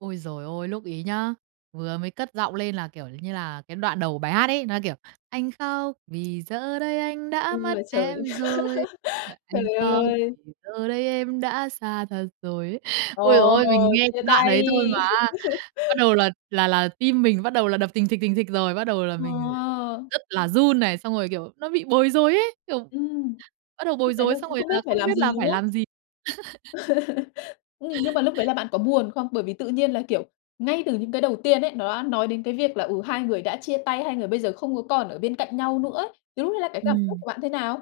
Ôi giời ôi, lúc ấy nhá, vừa mới cất giọng lên là, kiểu như là, cái đoạn đầu của bài hát ấy, nó, kiểu: "Anh khóc, vì giờ đây anh đã U mất là trời. em rồi." [unintelligible] "Anh Trời khóc, ơi! vì giờ đấy em đã xa thật rồi." ấy. Ôi giời Ồ, ơi, mình nghe chia cái đoạn tay. ấy thôi mà á, bắt đầu là là là tim mình bắt đầu là đập thình thịch, thình thịch rồi, bắt đầu là mình Wow! r rất là run này. Xong rồi, kiểu, nó bị bối rối ấy, kiểu, Ừm. bắt đầu bối Lúc đấy là rối xong cũng rồi không biết là phải không làm biết gì, là đúng phải không? làm gì. Nhưng nhưng mà lúc đấy là bạn có buồn không? Bởi vì tự nhiên là, kiểu, ngay từ những cái đầu tiên ấy, nó đã nói đến cái việc là, ừ, hai người đã chia tay, hai người bây giờ không có còn ở bên cạnh nhau nữa ấy. Thì lúc đấy là cái cảm xúc Ừm. của bạn thế nào?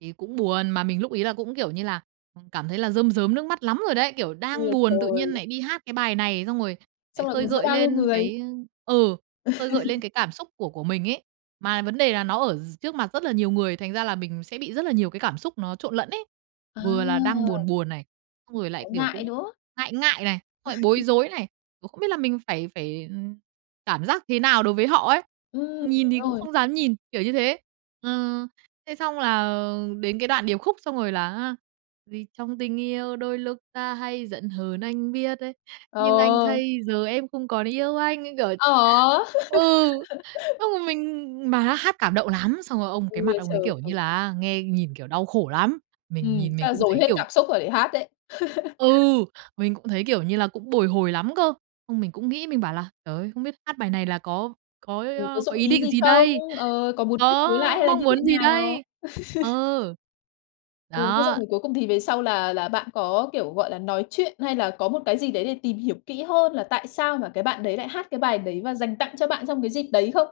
Thì cũng buồn, mà mình lúc ấy là cũng, kiểu như là, à, cảm thấy là rơm rớm nước mắt lắm rồi đấy! Kiểu, U đang là buồn tự nhiên trời. nại đi hát cái bài này, xong rồi lại Xong lại khơi còn giữa gợi bao nhiêu lên người. cái, ơ ừ, khơi gợi lên cái cảm xúc của của mình ấy. Mà vấn đề là nó ở d trước mặt rất là nhiều người, thành ra là mình sẽ bị rất là nhiều cái cảm xúc nó trộn lẫn ấy. À. Vừa là đang buồn buồn này, xong rồi lại, Thấy kiểu, ngại, cũng đúng không? ngại ngại này, xong lại bối rối này, cũng không biết là mình phải phải, ờ, cảm giác thế nào đối với họ ấy. Ừm, Nhìn đúng thì cũng rồi. không dám nhìn, kiểu như thế. Ờ, thế xong là đến cái đoạn điệp khúc xong rồi là á: "Vì trong tình yêu đôi lúc ta hay giận hờn, anh biết" ấy, "Nhưng anh Ờ. thấy giờ em không còn yêu anh." Như kiểu Ờ! ừ, xong rồi mình mà há hát cảm động lắm, xong rồi ông cái U mặt là ông trời. ấy, kiểu như Ừ. là, á, nghe nhìn, kiểu, đau khổ lắm. Mình Ừm, nhìn chắc mình là cũng dồn thấy, hết kiểu cảm xúc rồi để hát đấy. Ừ. Mình cũng thấy, kiểu như là, cũng bồi hồi lắm cơ. Xong mình cũng nghĩ, mình bảo là "Trời ơi, không biết hát bài này là có có ý, Ừ, có ơ, có dụng ý ý định gì gì không? đây? Ờ, có muốn kết nối lại Có hay là mong như thế muốn gì nào? đây?" Ờ. Ừ, thế xong Đó. rồi cuối cùng thì về sau là là bạn có, kiểu, gọi là, nói chuyện hay là có một cái gì đấy để tìm hiểu kỹ hơn là tại sao mà cái bạn đấy lại hát cái bài đấy, và dành tặng cho bạn trong cái dịp đấy không?